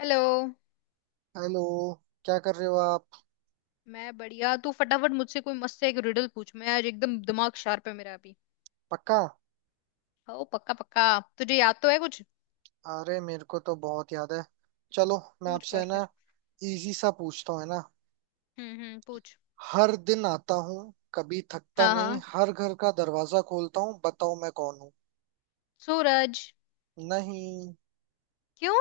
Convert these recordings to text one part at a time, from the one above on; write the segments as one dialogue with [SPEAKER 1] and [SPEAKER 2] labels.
[SPEAKER 1] Hello.
[SPEAKER 2] Hello. क्या कर रहे हो आप?
[SPEAKER 1] मैं बढ़िया। तू फटाफट मुझसे कोई मस्त सा एक रिडल पूछ। मैं आज एकदम दिमाग शार्प है मेरा अभी।
[SPEAKER 2] पक्का?
[SPEAKER 1] ओ पक्का पक्का। तुझे याद तो है कुछ?
[SPEAKER 2] अरे मेरे को तो बहुत याद है। चलो, मैं
[SPEAKER 1] पूछ
[SPEAKER 2] आपसे
[SPEAKER 1] पर
[SPEAKER 2] है ना
[SPEAKER 1] फिर।
[SPEAKER 2] इजी सा पूछता हूँ, है ना।
[SPEAKER 1] हम्म, हम्म, पूछ।
[SPEAKER 2] हर दिन आता हूँ, कभी थकता
[SPEAKER 1] हाँ
[SPEAKER 2] नहीं,
[SPEAKER 1] हाँ।
[SPEAKER 2] हर घर का दरवाजा खोलता हूँ, बताओ मैं कौन हूँ?
[SPEAKER 1] सूरज।
[SPEAKER 2] नहीं,
[SPEAKER 1] क्यों?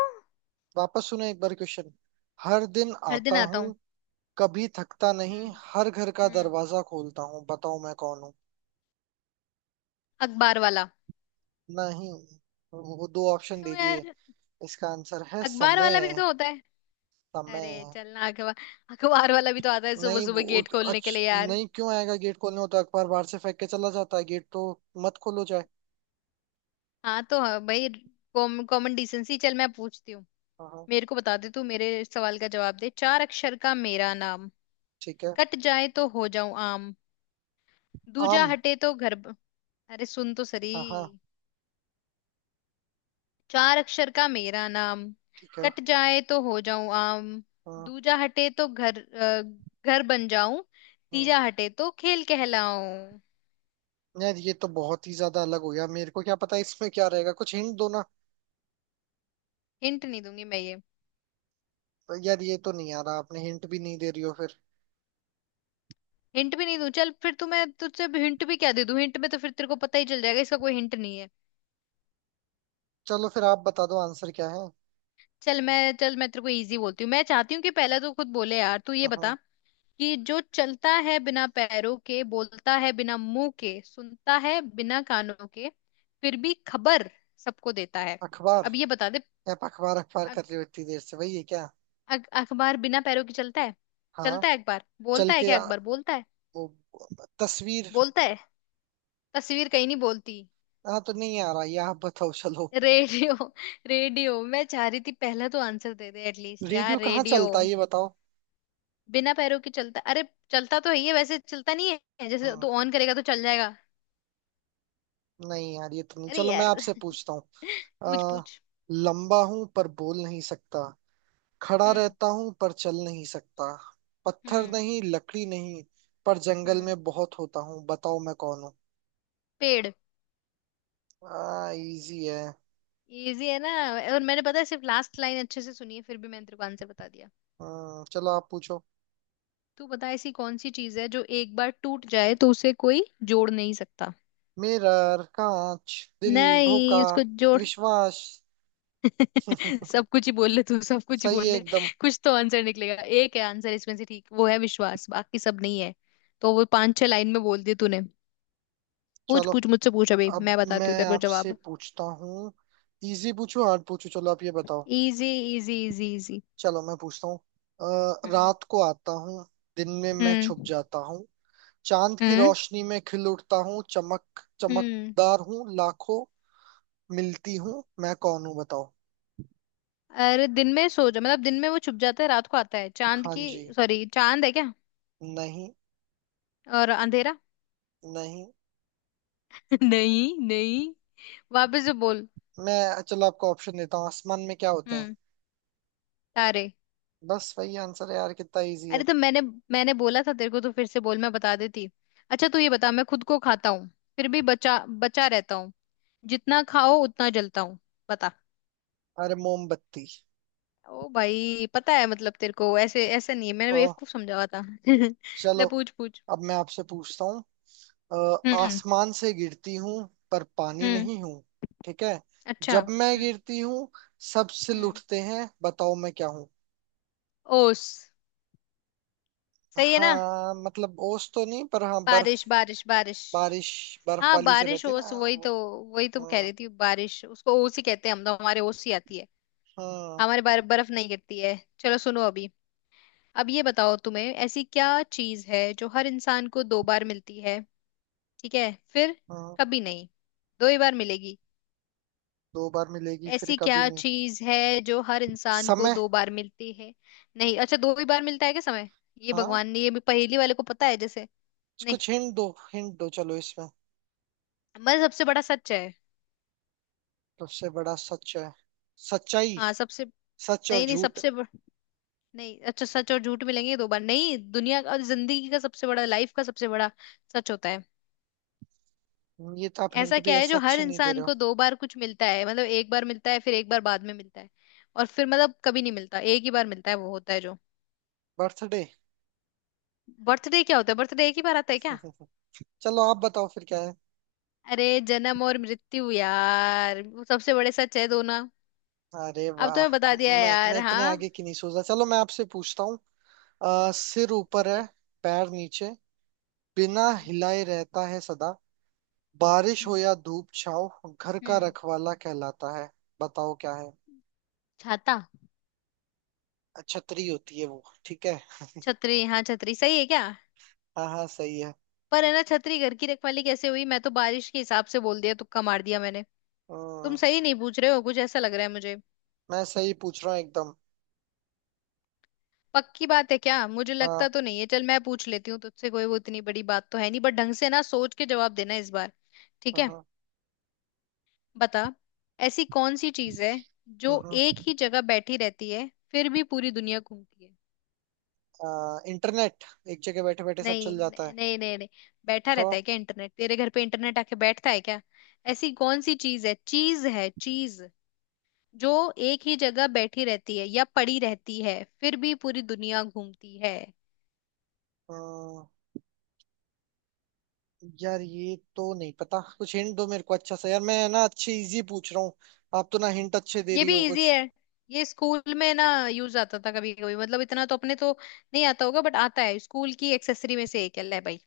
[SPEAKER 2] वापस सुनो एक बार क्वेश्चन। हर दिन
[SPEAKER 1] हर
[SPEAKER 2] आता
[SPEAKER 1] दिन आता
[SPEAKER 2] हूँ,
[SPEAKER 1] हूँ।
[SPEAKER 2] कभी थकता नहीं,
[SPEAKER 1] हम्म,
[SPEAKER 2] हर घर का
[SPEAKER 1] हम्म।
[SPEAKER 2] दरवाजा खोलता हूँ, बताओ मैं कौन हूँ?
[SPEAKER 1] अखबार वाला।
[SPEAKER 2] नहीं, वो दो ऑप्शन
[SPEAKER 1] क्यों
[SPEAKER 2] दे दिए।
[SPEAKER 1] यार?
[SPEAKER 2] इसका आंसर है
[SPEAKER 1] अखबार वाला भी
[SPEAKER 2] समय।
[SPEAKER 1] तो होता है। अरे
[SPEAKER 2] समय।
[SPEAKER 1] चलना अखबार। अखबार वाला भी तो आता है सुबह
[SPEAKER 2] नहीं
[SPEAKER 1] सुबह
[SPEAKER 2] वो,
[SPEAKER 1] गेट खोलने के
[SPEAKER 2] अच्छ
[SPEAKER 1] लिए यार।
[SPEAKER 2] नहीं क्यों आएगा गेट खोलने, हो तो अखबार बाहर से फेंक के चला जाता है, गेट तो मत खोलो चाहे।
[SPEAKER 1] हाँ तो हाँ, भाई। Common decency. चल मैं पूछती हूँ।
[SPEAKER 2] हाँ हाँ।
[SPEAKER 1] मेरे को बता दे, तू मेरे सवाल का जवाब दे। चार अक्षर का मेरा नाम,
[SPEAKER 2] ठीक है।
[SPEAKER 1] कट जाए तो हो जाऊं आम,
[SPEAKER 2] आम।
[SPEAKER 1] दूजा हटे तो घर अरे सुन तो सरी।
[SPEAKER 2] हाँ हाँ।
[SPEAKER 1] चार अक्षर का मेरा नाम,
[SPEAKER 2] ठीक है।
[SPEAKER 1] कट जाए तो हो जाऊं आम,
[SPEAKER 2] हाँ
[SPEAKER 1] दूजा हटे तो घर बन जाऊं,
[SPEAKER 2] हाँ।
[SPEAKER 1] तीजा हटे तो खेल कहलाऊं।
[SPEAKER 2] यार ये तो बहुत ही ज्यादा अलग हो गया, मेरे को क्या पता इसमें क्या रहेगा, कुछ हिंट दो ना।
[SPEAKER 1] हिंट नहीं दूंगी मैं ये।
[SPEAKER 2] यार ये तो नहीं आ रहा, आपने हिंट भी नहीं दे रही हो फिर।
[SPEAKER 1] हिंट भी नहीं दूं? चल फिर तू, मैं तुझसे हिंट भी क्या दे दूं? हिंट में तो फिर तेरे को पता ही चल जाएगा, इसका कोई हिंट नहीं है।
[SPEAKER 2] चलो फिर आप बता दो आंसर क्या है।
[SPEAKER 1] चल मैं तेरे को इजी बोलती हूँ। मैं चाहती हूँ कि पहले तू खुद बोले, यार तू ये
[SPEAKER 2] हाँ हाँ।
[SPEAKER 1] बता कि जो चलता है बिना पैरों के, बोलता है बिना मुंह के, सुनता है बिना कानों के, फिर भी खबर सबको देता है।
[SPEAKER 2] अखबार।
[SPEAKER 1] अब ये बता दे।
[SPEAKER 2] आप अखबार अखबार कर
[SPEAKER 1] अख-
[SPEAKER 2] रहे हो इतनी देर से, वही है क्या?
[SPEAKER 1] अखबार बिना पैरों के चलता है।
[SPEAKER 2] हाँ।
[SPEAKER 1] चलता है अखबार,
[SPEAKER 2] चल
[SPEAKER 1] बोलता है
[SPEAKER 2] के
[SPEAKER 1] क्या
[SPEAKER 2] आ,
[SPEAKER 1] अखबार? बोलता है
[SPEAKER 2] वो तस्वीर।
[SPEAKER 1] बोलता है। तस्वीर कहीं नहीं बोलती।
[SPEAKER 2] हाँ तो नहीं आ रहा ये, आप बताओ चलो।
[SPEAKER 1] रेडियो। रेडियो, मैं चाह रही थी पहला तो आंसर दे दे एटलीस्ट
[SPEAKER 2] रेडियो
[SPEAKER 1] यार,
[SPEAKER 2] कहाँ
[SPEAKER 1] रेडियो।
[SPEAKER 2] चलता है ये बताओ?
[SPEAKER 1] बिना पैरों के चलता, अरे। चलता तो है ये वैसे, चलता नहीं है, जैसे
[SPEAKER 2] हाँ।
[SPEAKER 1] तू ऑन करेगा तो चल जाएगा।
[SPEAKER 2] नहीं यार ये तो नहीं,
[SPEAKER 1] अरे
[SPEAKER 2] चलो मैं
[SPEAKER 1] यार।
[SPEAKER 2] आपसे पूछता हूँ।
[SPEAKER 1] पूछ
[SPEAKER 2] अ,
[SPEAKER 1] पूछ।
[SPEAKER 2] लंबा हूं पर बोल नहीं सकता, खड़ा
[SPEAKER 1] हम्म,
[SPEAKER 2] रहता हूं पर चल नहीं सकता, पत्थर
[SPEAKER 1] हम्म,
[SPEAKER 2] नहीं लकड़ी नहीं, पर जंगल
[SPEAKER 1] हम्म।
[SPEAKER 2] में बहुत होता हूँ, बताओ मैं कौन हूँ?
[SPEAKER 1] पेड़।
[SPEAKER 2] इजी है।
[SPEAKER 1] इजी है ना? और मैंने पता है सिर्फ लास्ट लाइन अच्छे से सुनी है, फिर भी मैंने तेरे को आंसर बता दिया।
[SPEAKER 2] चलो आप पूछो।
[SPEAKER 1] तू बता, ऐसी कौन सी चीज है जो एक बार टूट जाए तो उसे कोई जोड़ नहीं सकता?
[SPEAKER 2] मिरर, कांच, दिल,
[SPEAKER 1] नहीं,
[SPEAKER 2] धोखा,
[SPEAKER 1] उसको जोड़।
[SPEAKER 2] विश्वास।
[SPEAKER 1] सब कुछ ही बोल ले तू, सब कुछ ही
[SPEAKER 2] सही
[SPEAKER 1] बोल
[SPEAKER 2] है
[SPEAKER 1] ले।
[SPEAKER 2] एकदम।
[SPEAKER 1] कुछ तो आंसर निकलेगा। एक है आंसर इसमें से, ठीक वो है विश्वास, बाकी सब नहीं है। तो वो पांच छह लाइन में बोल दी तूने। पूछ
[SPEAKER 2] चलो,
[SPEAKER 1] पूछ मुझसे, पूछ अभी
[SPEAKER 2] अब
[SPEAKER 1] मैं
[SPEAKER 2] मैं
[SPEAKER 1] बताती हूँ तेरे को
[SPEAKER 2] आपसे
[SPEAKER 1] जवाब।
[SPEAKER 2] पूछता हूँ। इजी पूछूं हार्ड पूछूं, चलो आप ये बताओ।
[SPEAKER 1] इजी। Easy easy easy.
[SPEAKER 2] चलो मैं पूछता हूँ।
[SPEAKER 1] हम्म,
[SPEAKER 2] रात को आता हूँ, दिन में मैं छुप
[SPEAKER 1] हम्म,
[SPEAKER 2] जाता हूँ, चांद की
[SPEAKER 1] हम्म,
[SPEAKER 2] रोशनी में खिल उठता हूँ, चमक
[SPEAKER 1] हम्म।
[SPEAKER 2] चमकदार हूँ, लाखों मिलती हूँ, मैं कौन हूँ बताओ?
[SPEAKER 1] अरे दिन में सो जा, मतलब दिन में वो छुप जाता है, रात को आता है चांद
[SPEAKER 2] हाँ
[SPEAKER 1] की।
[SPEAKER 2] जी।
[SPEAKER 1] सॉरी, चांद है क्या?
[SPEAKER 2] नहीं।
[SPEAKER 1] और अंधेरा?
[SPEAKER 2] नहीं,
[SPEAKER 1] नहीं नहीं। वापस से बोल।
[SPEAKER 2] मैं चलो आपको ऑप्शन देता हूँ, आसमान में क्या होते हैं?
[SPEAKER 1] हम्म। तारे।
[SPEAKER 2] बस वही आंसर है यार, कितना इजी है।
[SPEAKER 1] अरे तो मैंने मैंने बोला था तेरे को, तो फिर से बोल मैं बता देती। अच्छा तू ये बता, मैं खुद को खाता हूँ, फिर भी बचा बचा रहता हूँ, जितना खाओ उतना जलता हूँ, बता।
[SPEAKER 2] अरे मोमबत्ती।
[SPEAKER 1] ओ भाई, पता है, मतलब तेरे को ऐसे ऐसा नहीं है, मैंने
[SPEAKER 2] तो
[SPEAKER 1] बेवकूफ समझा हुआ था।
[SPEAKER 2] चलो,
[SPEAKER 1] ले पूछ पूछ।
[SPEAKER 2] अब मैं आपसे पूछता हूँ। अ,
[SPEAKER 1] हम्म,
[SPEAKER 2] आसमान से गिरती हूँ, पर पानी
[SPEAKER 1] हम्म,
[SPEAKER 2] नहीं हूँ। ठीक है।
[SPEAKER 1] अच्छा,
[SPEAKER 2] जब मैं
[SPEAKER 1] हम्म।
[SPEAKER 2] गिरती हूँ, सब सिल
[SPEAKER 1] हम्म।
[SPEAKER 2] उठते हैं, बताओ मैं क्या हूँ?
[SPEAKER 1] ओस। सही है ना?
[SPEAKER 2] हाँ मतलब ओस तो नहीं, पर हाँ बर्फ।
[SPEAKER 1] बारिश बारिश बारिश।
[SPEAKER 2] बारिश। बर्फ
[SPEAKER 1] हाँ,
[SPEAKER 2] वाली जो
[SPEAKER 1] बारिश
[SPEAKER 2] रहती है ना,
[SPEAKER 1] ओस वही
[SPEAKER 2] वो।
[SPEAKER 1] तो। वही तो कह
[SPEAKER 2] हाँ।
[SPEAKER 1] रही थी बारिश, उसको ओस ही कहते हैं हम तो, हमारे ओस ही आती है।
[SPEAKER 2] हाँ।
[SPEAKER 1] हमारे बार बर्फ नहीं गिरती है। चलो सुनो अभी। अब ये बताओ तुम्हें, ऐसी क्या चीज है जो हर इंसान को दो बार मिलती है? ठीक है फिर।
[SPEAKER 2] हाँ।
[SPEAKER 1] कभी नहीं। दो ही बार मिलेगी।
[SPEAKER 2] दो बार मिलेगी फिर
[SPEAKER 1] ऐसी
[SPEAKER 2] कभी
[SPEAKER 1] क्या
[SPEAKER 2] नहीं।
[SPEAKER 1] चीज है जो हर इंसान को
[SPEAKER 2] समय।
[SPEAKER 1] दो बार मिलती है? नहीं, अच्छा दो ही बार मिलता है क्या समय? ये
[SPEAKER 2] हाँ
[SPEAKER 1] भगवान ने, ये भी पहेली वाले को पता है जैसे। नहीं।
[SPEAKER 2] कुछ हिंट दो, हिंट दो चलो इसमें।
[SPEAKER 1] मैं सबसे बड़ा सच है।
[SPEAKER 2] सबसे बड़ा सच है। सच्चाई।
[SPEAKER 1] हाँ सबसे।
[SPEAKER 2] सच और
[SPEAKER 1] नहीं नहीं
[SPEAKER 2] झूठ।
[SPEAKER 1] सबसे नहीं अच्छा, सच और झूठ मिलेंगे ये दो बार नहीं, दुनिया का और जिंदगी का सबसे बड़ा, लाइफ का सबसे बड़ा सच होता है।
[SPEAKER 2] ये तो आप हिंट
[SPEAKER 1] ऐसा
[SPEAKER 2] भी
[SPEAKER 1] क्या है
[SPEAKER 2] ऐसे
[SPEAKER 1] जो हर
[SPEAKER 2] अच्छे नहीं दे
[SPEAKER 1] इंसान
[SPEAKER 2] रहे हो।
[SPEAKER 1] को दो बार कुछ मिलता है, मतलब एक बार मिलता है फिर एक बार बाद में मिलता है, और फिर मतलब कभी नहीं मिलता, एक ही बार मिलता है वो होता है जो।
[SPEAKER 2] बर्थडे।
[SPEAKER 1] बर्थडे क्या होता है? बर्थडे एक ही बार आता है क्या?
[SPEAKER 2] चलो आप बताओ फिर क्या है।
[SPEAKER 1] अरे जन्म और मृत्यु यार, वो सबसे बड़े सच है दोनों।
[SPEAKER 2] अरे
[SPEAKER 1] अब तो
[SPEAKER 2] वाह।
[SPEAKER 1] मैं बता दिया है
[SPEAKER 2] मैं
[SPEAKER 1] यार,
[SPEAKER 2] मैं इतने
[SPEAKER 1] हाँ।
[SPEAKER 2] आगे की नहीं सोच रहा, चलो मैं आपसे पूछता हूँ। सिर ऊपर
[SPEAKER 1] ठीक
[SPEAKER 2] है,
[SPEAKER 1] है।
[SPEAKER 2] पैर नीचे, बिना
[SPEAKER 1] हम्म,
[SPEAKER 2] हिलाए रहता है सदा, बारिश हो
[SPEAKER 1] हम्म,
[SPEAKER 2] या धूप छाव, घर का
[SPEAKER 1] हम्म।
[SPEAKER 2] रखवाला कहलाता है। बताओ क्या है?
[SPEAKER 1] छाता।
[SPEAKER 2] छतरी होती है वो, ठीक है?
[SPEAKER 1] छतरी, हाँ छतरी सही है क्या?
[SPEAKER 2] हाँ हाँ, सही है।
[SPEAKER 1] पर है ना, छतरी घर की रखवाली कैसे हुई? मैं तो बारिश के हिसाब से बोल दिया, तुक्का मार दिया मैंने। तुम
[SPEAKER 2] हम्म।
[SPEAKER 1] सही नहीं पूछ रहे हो कुछ, ऐसा लग रहा है मुझे।
[SPEAKER 2] मैं सही पूछ रहा हूँ एकदम।
[SPEAKER 1] पक्की बात है क्या? मुझे
[SPEAKER 2] हाँ।
[SPEAKER 1] लगता तो नहीं है। चल मैं पूछ लेती हूँ तुझसे कोई, वो इतनी बड़ी बात तो है नहीं, बट ढंग से ना सोच के जवाब देना इस बार। ठीक है।
[SPEAKER 2] हम्म।
[SPEAKER 1] बता। ऐसी कौन सी चीज है जो
[SPEAKER 2] हम्म।
[SPEAKER 1] एक ही जगह बैठी रहती है, फिर भी पूरी दुनिया घूमती है?
[SPEAKER 2] इंटरनेट। एक जगह बैठे बैठे सब
[SPEAKER 1] नहीं
[SPEAKER 2] चल जाता
[SPEAKER 1] नहीं
[SPEAKER 2] है।
[SPEAKER 1] नहीं नहीं नहीं। बैठा
[SPEAKER 2] तो
[SPEAKER 1] रहता है क्या इंटरनेट? तेरे घर पे इंटरनेट आके बैठता है क्या? ऐसी कौन सी चीज है, चीज है, चीज जो एक ही जगह बैठी रहती है या पड़ी रहती है, फिर भी पूरी दुनिया घूमती है?
[SPEAKER 2] हम्म, यार ये तो नहीं पता, कुछ हिंट दो मेरे को अच्छा सा यार, मैं ना अच्छे इजी पूछ रहा हूँ। आप तो ना हिंट अच्छे दे
[SPEAKER 1] ये
[SPEAKER 2] रही
[SPEAKER 1] भी
[SPEAKER 2] हो
[SPEAKER 1] इजी
[SPEAKER 2] कुछ।
[SPEAKER 1] है। ये स्कूल में ना यूज आता था कभी कभी, मतलब इतना तो अपने तो नहीं आता होगा, बट आता है, स्कूल की एक्सेसरी में से एक है ले भाई।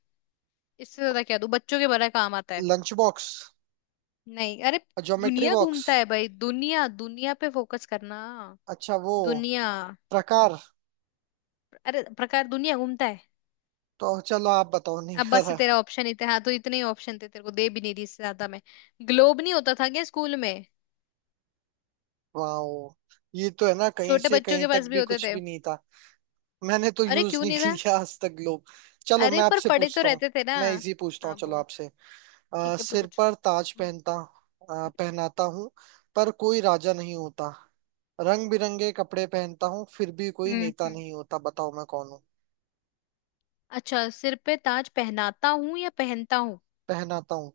[SPEAKER 1] इससे ज्यादा क्या दूं, बच्चों के बड़ा काम आता है।
[SPEAKER 2] Lunch box.
[SPEAKER 1] नहीं अरे।
[SPEAKER 2] ज्योमेट्री
[SPEAKER 1] दुनिया
[SPEAKER 2] बॉक्स।
[SPEAKER 1] घूमता है भाई, दुनिया, दुनिया पे फोकस करना।
[SPEAKER 2] अच्छा वो,
[SPEAKER 1] दुनिया।
[SPEAKER 2] प्रकार।
[SPEAKER 1] अरे प्रकार दुनिया घूमता है?
[SPEAKER 2] तो चलो आप बताओ, नहीं
[SPEAKER 1] अब बस
[SPEAKER 2] यार।
[SPEAKER 1] तेरा ऑप्शन ही था, हाँ तो इतने ही ऑप्शन थे तेरे को, दे भी नहीं रही इससे ज्यादा मैं। ग्लोब नहीं होता था क्या स्कूल में?
[SPEAKER 2] वाओ। ये तो है ना, कहीं
[SPEAKER 1] छोटे
[SPEAKER 2] से
[SPEAKER 1] बच्चों
[SPEAKER 2] कहीं
[SPEAKER 1] के
[SPEAKER 2] तक
[SPEAKER 1] पास भी
[SPEAKER 2] भी
[SPEAKER 1] होते
[SPEAKER 2] कुछ
[SPEAKER 1] थे।
[SPEAKER 2] भी नहीं था। मैंने तो
[SPEAKER 1] अरे
[SPEAKER 2] यूज
[SPEAKER 1] क्यों
[SPEAKER 2] नहीं
[SPEAKER 1] नहीं था?
[SPEAKER 2] किया आज तक लोग। चलो
[SPEAKER 1] अरे
[SPEAKER 2] मैं
[SPEAKER 1] पर
[SPEAKER 2] आपसे
[SPEAKER 1] पड़े तो
[SPEAKER 2] पूछता हूँ।
[SPEAKER 1] रहते थे ना।
[SPEAKER 2] मैं इजी पूछता हूँ
[SPEAKER 1] हाँ
[SPEAKER 2] चलो
[SPEAKER 1] बोल।
[SPEAKER 2] आपसे।
[SPEAKER 1] ठीक है
[SPEAKER 2] सिर
[SPEAKER 1] पूछ।
[SPEAKER 2] पर ताज
[SPEAKER 1] हम्म,
[SPEAKER 2] पहनता, पहनाता हूँ, पर कोई राजा नहीं होता। रंग बिरंगे कपड़े पहनता हूँ, फिर भी कोई
[SPEAKER 1] हम्म,
[SPEAKER 2] नेता
[SPEAKER 1] हम्म।
[SPEAKER 2] नहीं होता। बताओ मैं कौन हूँ?
[SPEAKER 1] अच्छा सिर पे ताज पहनाता हूँ या पहनता हूँ?
[SPEAKER 2] पहनाता हूँ।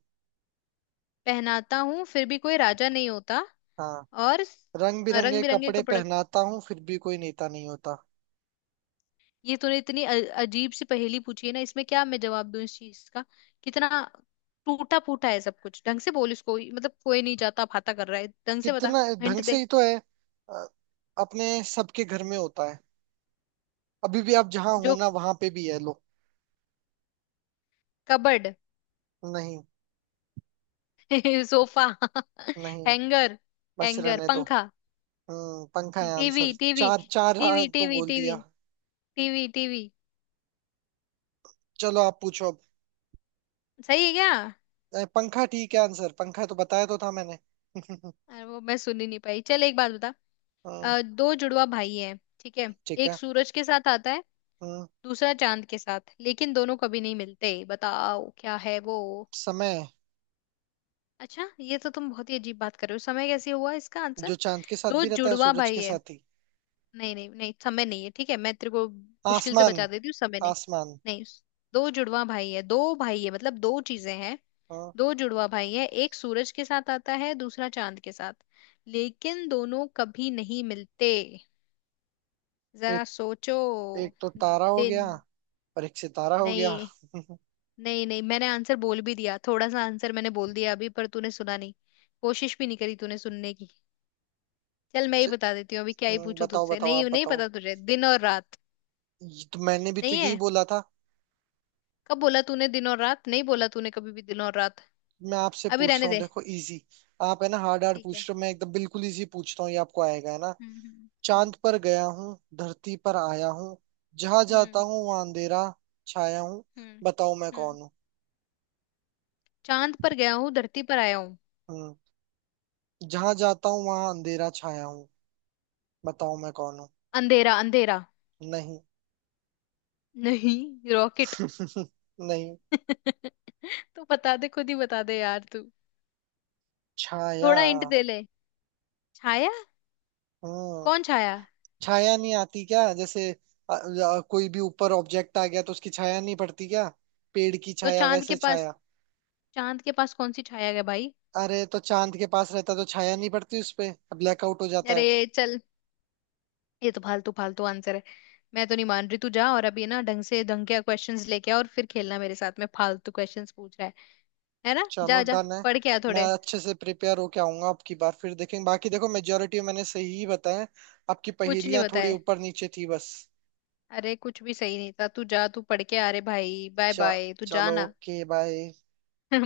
[SPEAKER 1] पहनाता हूँ, फिर भी कोई राजा नहीं होता।
[SPEAKER 2] हाँ।
[SPEAKER 1] और
[SPEAKER 2] रंग बिरंगे
[SPEAKER 1] रंग बिरंगे
[SPEAKER 2] कपड़े
[SPEAKER 1] कपड़े।
[SPEAKER 2] पहनाता हूँ, फिर भी कोई नेता नहीं होता।
[SPEAKER 1] ये तूने इतनी अजीब सी पहेली पूछी है ना, इसमें क्या मैं जवाब दूं इस चीज का? कितना टूटा फूटा है सब कुछ, ढंग से बोल इसको, मतलब कोई नहीं जाता फाता कर रहा है, ढंग से बता।
[SPEAKER 2] कितना
[SPEAKER 1] हिंट
[SPEAKER 2] ढंग से
[SPEAKER 1] दे।
[SPEAKER 2] ही तो है। अ, अपने सबके घर में होता है, अभी भी आप जहाँ हो
[SPEAKER 1] जो।
[SPEAKER 2] ना वहां पे भी है लो।
[SPEAKER 1] कबर्ड।
[SPEAKER 2] नहीं।
[SPEAKER 1] सोफा।
[SPEAKER 2] नहीं।
[SPEAKER 1] हैंगर।
[SPEAKER 2] बस
[SPEAKER 1] हैंगर,
[SPEAKER 2] रहने दो।
[SPEAKER 1] पंखा।
[SPEAKER 2] हम्म, पंखा है
[SPEAKER 1] टीवी
[SPEAKER 2] आंसर।
[SPEAKER 1] टीवी
[SPEAKER 2] चार चार आ,
[SPEAKER 1] टीवी
[SPEAKER 2] तो
[SPEAKER 1] टीवी
[SPEAKER 2] बोल
[SPEAKER 1] टीवी
[SPEAKER 2] दिया।
[SPEAKER 1] TV TV.
[SPEAKER 2] चलो आप पूछो अब।
[SPEAKER 1] सही है क्या?
[SPEAKER 2] पंखा ठीक है आंसर, पंखा तो बताया तो था मैंने।
[SPEAKER 1] अरे वो मैं सुन ही नहीं पाई, चल एक बात बता।
[SPEAKER 2] हम्म,
[SPEAKER 1] दो जुड़वा भाई हैं, ठीक है?
[SPEAKER 2] ठीक
[SPEAKER 1] एक
[SPEAKER 2] है।
[SPEAKER 1] सूरज के साथ आता है,
[SPEAKER 2] हम्म।
[SPEAKER 1] दूसरा चांद के साथ, लेकिन दोनों कभी नहीं मिलते, बताओ क्या है वो?
[SPEAKER 2] समय।
[SPEAKER 1] अच्छा ये तो तुम बहुत ही अजीब बात कर रहे हो, समय कैसे हुआ इसका आंसर?
[SPEAKER 2] जो चांद के साथ
[SPEAKER 1] दो
[SPEAKER 2] भी रहता है
[SPEAKER 1] जुड़वा
[SPEAKER 2] सूरज
[SPEAKER 1] भाई
[SPEAKER 2] के
[SPEAKER 1] है।
[SPEAKER 2] साथ ही।
[SPEAKER 1] नहीं नहीं नहीं समय नहीं है, ठीक है मैं तेरे को मुश्किल से
[SPEAKER 2] आसमान।
[SPEAKER 1] बचा देती हूँ, समय नहीं।
[SPEAKER 2] आसमान।
[SPEAKER 1] नहीं। दो जुड़वा भाई है, दो भाई है मतलब दो चीजें हैं।
[SPEAKER 2] हाँ।
[SPEAKER 1] दो जुड़वा भाई है, एक सूरज के साथ आता है, दूसरा चांद के साथ, लेकिन दोनों कभी नहीं मिलते।
[SPEAKER 2] एक
[SPEAKER 1] जरा सोचो।
[SPEAKER 2] एक तो तारा हो
[SPEAKER 1] दिन।
[SPEAKER 2] गया, और एक सितारा हो गया।
[SPEAKER 1] नहीं नहीं नहीं, मैंने आंसर बोल भी दिया थोड़ा सा, आंसर मैंने बोल दिया अभी, पर तूने सुना नहीं, कोशिश भी नहीं करी तूने सुनने की। चल मैं
[SPEAKER 2] च,
[SPEAKER 1] ही बता देती हूँ, अभी क्या ही पूछूं
[SPEAKER 2] बताओ
[SPEAKER 1] तुझसे,
[SPEAKER 2] बताओ,
[SPEAKER 1] नहीं
[SPEAKER 2] आप
[SPEAKER 1] नहीं
[SPEAKER 2] बताओ।
[SPEAKER 1] पता तुझे, दिन और रात।
[SPEAKER 2] ये तो मैंने भी तो
[SPEAKER 1] नहीं
[SPEAKER 2] यही
[SPEAKER 1] है।
[SPEAKER 2] बोला था।
[SPEAKER 1] कब बोला तूने दिन और रात? नहीं बोला तूने कभी भी दिन और रात।
[SPEAKER 2] मैं आपसे
[SPEAKER 1] अभी
[SPEAKER 2] पूछता
[SPEAKER 1] रहने
[SPEAKER 2] हूँ
[SPEAKER 1] दे।
[SPEAKER 2] देखो, इजी। आप है ना हार्ड हार्ड
[SPEAKER 1] ठीक है।
[SPEAKER 2] पूछ रहे हो, मैं एकदम बिल्कुल इजी पूछता हूँ, ये आपको आएगा, है ना?
[SPEAKER 1] हम्म हम्म
[SPEAKER 2] चांद पर गया हूँ, धरती पर आया हूँ, जहाँ जाता
[SPEAKER 1] हम्म
[SPEAKER 2] हूँ वहाँ अंधेरा छाया हूँ,
[SPEAKER 1] हम्म
[SPEAKER 2] बताओ मैं
[SPEAKER 1] हम्म हम्म।
[SPEAKER 2] कौन हूँ?
[SPEAKER 1] चांद पर गया हूँ धरती पर आया हूँ।
[SPEAKER 2] हम्म। जहाँ जाता हूँ वहाँ अंधेरा छाया हूँ, बताओ मैं कौन हूँ?
[SPEAKER 1] अंधेरा, अंधेरा।
[SPEAKER 2] नहीं।
[SPEAKER 1] नहीं, रॉकेट।
[SPEAKER 2] नहीं।
[SPEAKER 1] तू बता दे, खुद ही बता दे यार तू।
[SPEAKER 2] छाया।
[SPEAKER 1] थोड़ा हिंट दे ले। छाया।
[SPEAKER 2] हम्म।
[SPEAKER 1] कौन छाया?
[SPEAKER 2] छाया नहीं आती क्या? जैसे कोई भी ऊपर ऑब्जेक्ट आ गया, तो उसकी छाया नहीं पड़ती क्या? पेड़ की
[SPEAKER 1] तो
[SPEAKER 2] छाया
[SPEAKER 1] चांद के
[SPEAKER 2] वैसे
[SPEAKER 1] पास,
[SPEAKER 2] छाया।
[SPEAKER 1] चांद के पास कौन सी छाया है भाई?
[SPEAKER 2] अरे तो चांद के पास रहता तो छाया नहीं पड़ती उस पे, ब्लैकआउट हो जाता है।
[SPEAKER 1] अरे चल, ये तो फालतू फालतू आंसर है। मैं तो नहीं मान रही, तू जा और अभी ना ढंग से, ढंग के क्वेश्चंस लेके आ और फिर खेलना मेरे साथ में, फालतू क्वेश्चंस पूछ रहा है। है ना,
[SPEAKER 2] चलो
[SPEAKER 1] जा जा
[SPEAKER 2] डन है।
[SPEAKER 1] पढ़ के आ
[SPEAKER 2] मैं
[SPEAKER 1] थोड़े।
[SPEAKER 2] अच्छे से प्रिपेयर होके आऊंगा अब की बार, फिर देखेंगे। बाकी देखो मेजोरिटी मैंने सही ही बताया, आपकी
[SPEAKER 1] कुछ नहीं
[SPEAKER 2] पहेलियां थोड़ी
[SPEAKER 1] बताए।
[SPEAKER 2] ऊपर नीचे थी बस।
[SPEAKER 1] अरे कुछ भी सही नहीं था, तू जा, तू पढ़ के आ रे भाई, बाय
[SPEAKER 2] चा,
[SPEAKER 1] बाय तू जा
[SPEAKER 2] चलो
[SPEAKER 1] ना।
[SPEAKER 2] Okay bye.